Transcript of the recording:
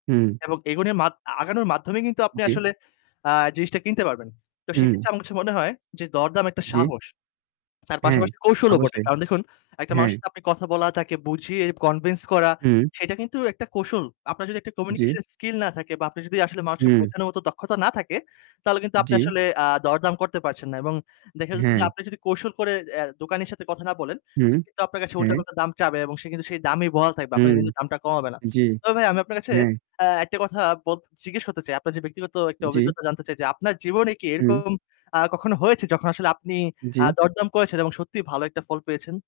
হুম। এবং এগুলির মাত আগানোর মাধ্যমে কিন্তু আপনি জি। আসলে আ জিনিসটা কিনতে পারবেন। তো উম সেক্ষেত্রে আমার কাছে মনে হয় যে দরদাম একটা জি। সাহস, তার হ্যাঁ, পাশাপাশি কৌশলও বটে। অবশ্যই। কারণ দেখুন, একটা হ্যাঁ। মানুষের সাথে আপনি কথা বলা, তাকে বুঝিয়ে convince করা হুম। সেইটা কিন্তু একটা কৌশল। আপনার যদি একটা জি। communication skill না থাকে বা আপনার যদি আসলে মানুষকে হুম। বোঝানোর মতো দক্ষতা না থাকে তাহলে কিন্তু আপনি জি। আসলে আ দরদাম করতে পারছেন না এবং দেখা যাচ্ছে যে, হ্যাঁ। আপনি যদি কৌশল করে অ্যা দোকানির সাথে কথা না বলেন। হুম। সে কিন্তু আপনার কাছে হ্যাঁ। উল্টো-পাল্টা দাম চাবে এবং সে কিন্তু সেই দামেই বহাল থাকবে। আপনার উম কিন্তু দামটা কমাবে না। জি। তবে ভাই আমি আপনার কাছে হ্যাঁ। অ্যা একটা কথা বল জিজ্ঞেস করতে চাই। আপনার যে ব্যক্তিগত একটা জি। অভিজ্ঞতা জানতে চাই যে, আপনার জীবনে কি হুম। এরকম আ কখনো হয়েছে যখন আসলে আপনি আ জি। দরদাম করেছেন এবং সত্যিই ভালো একটা ফল পেয়েছেন?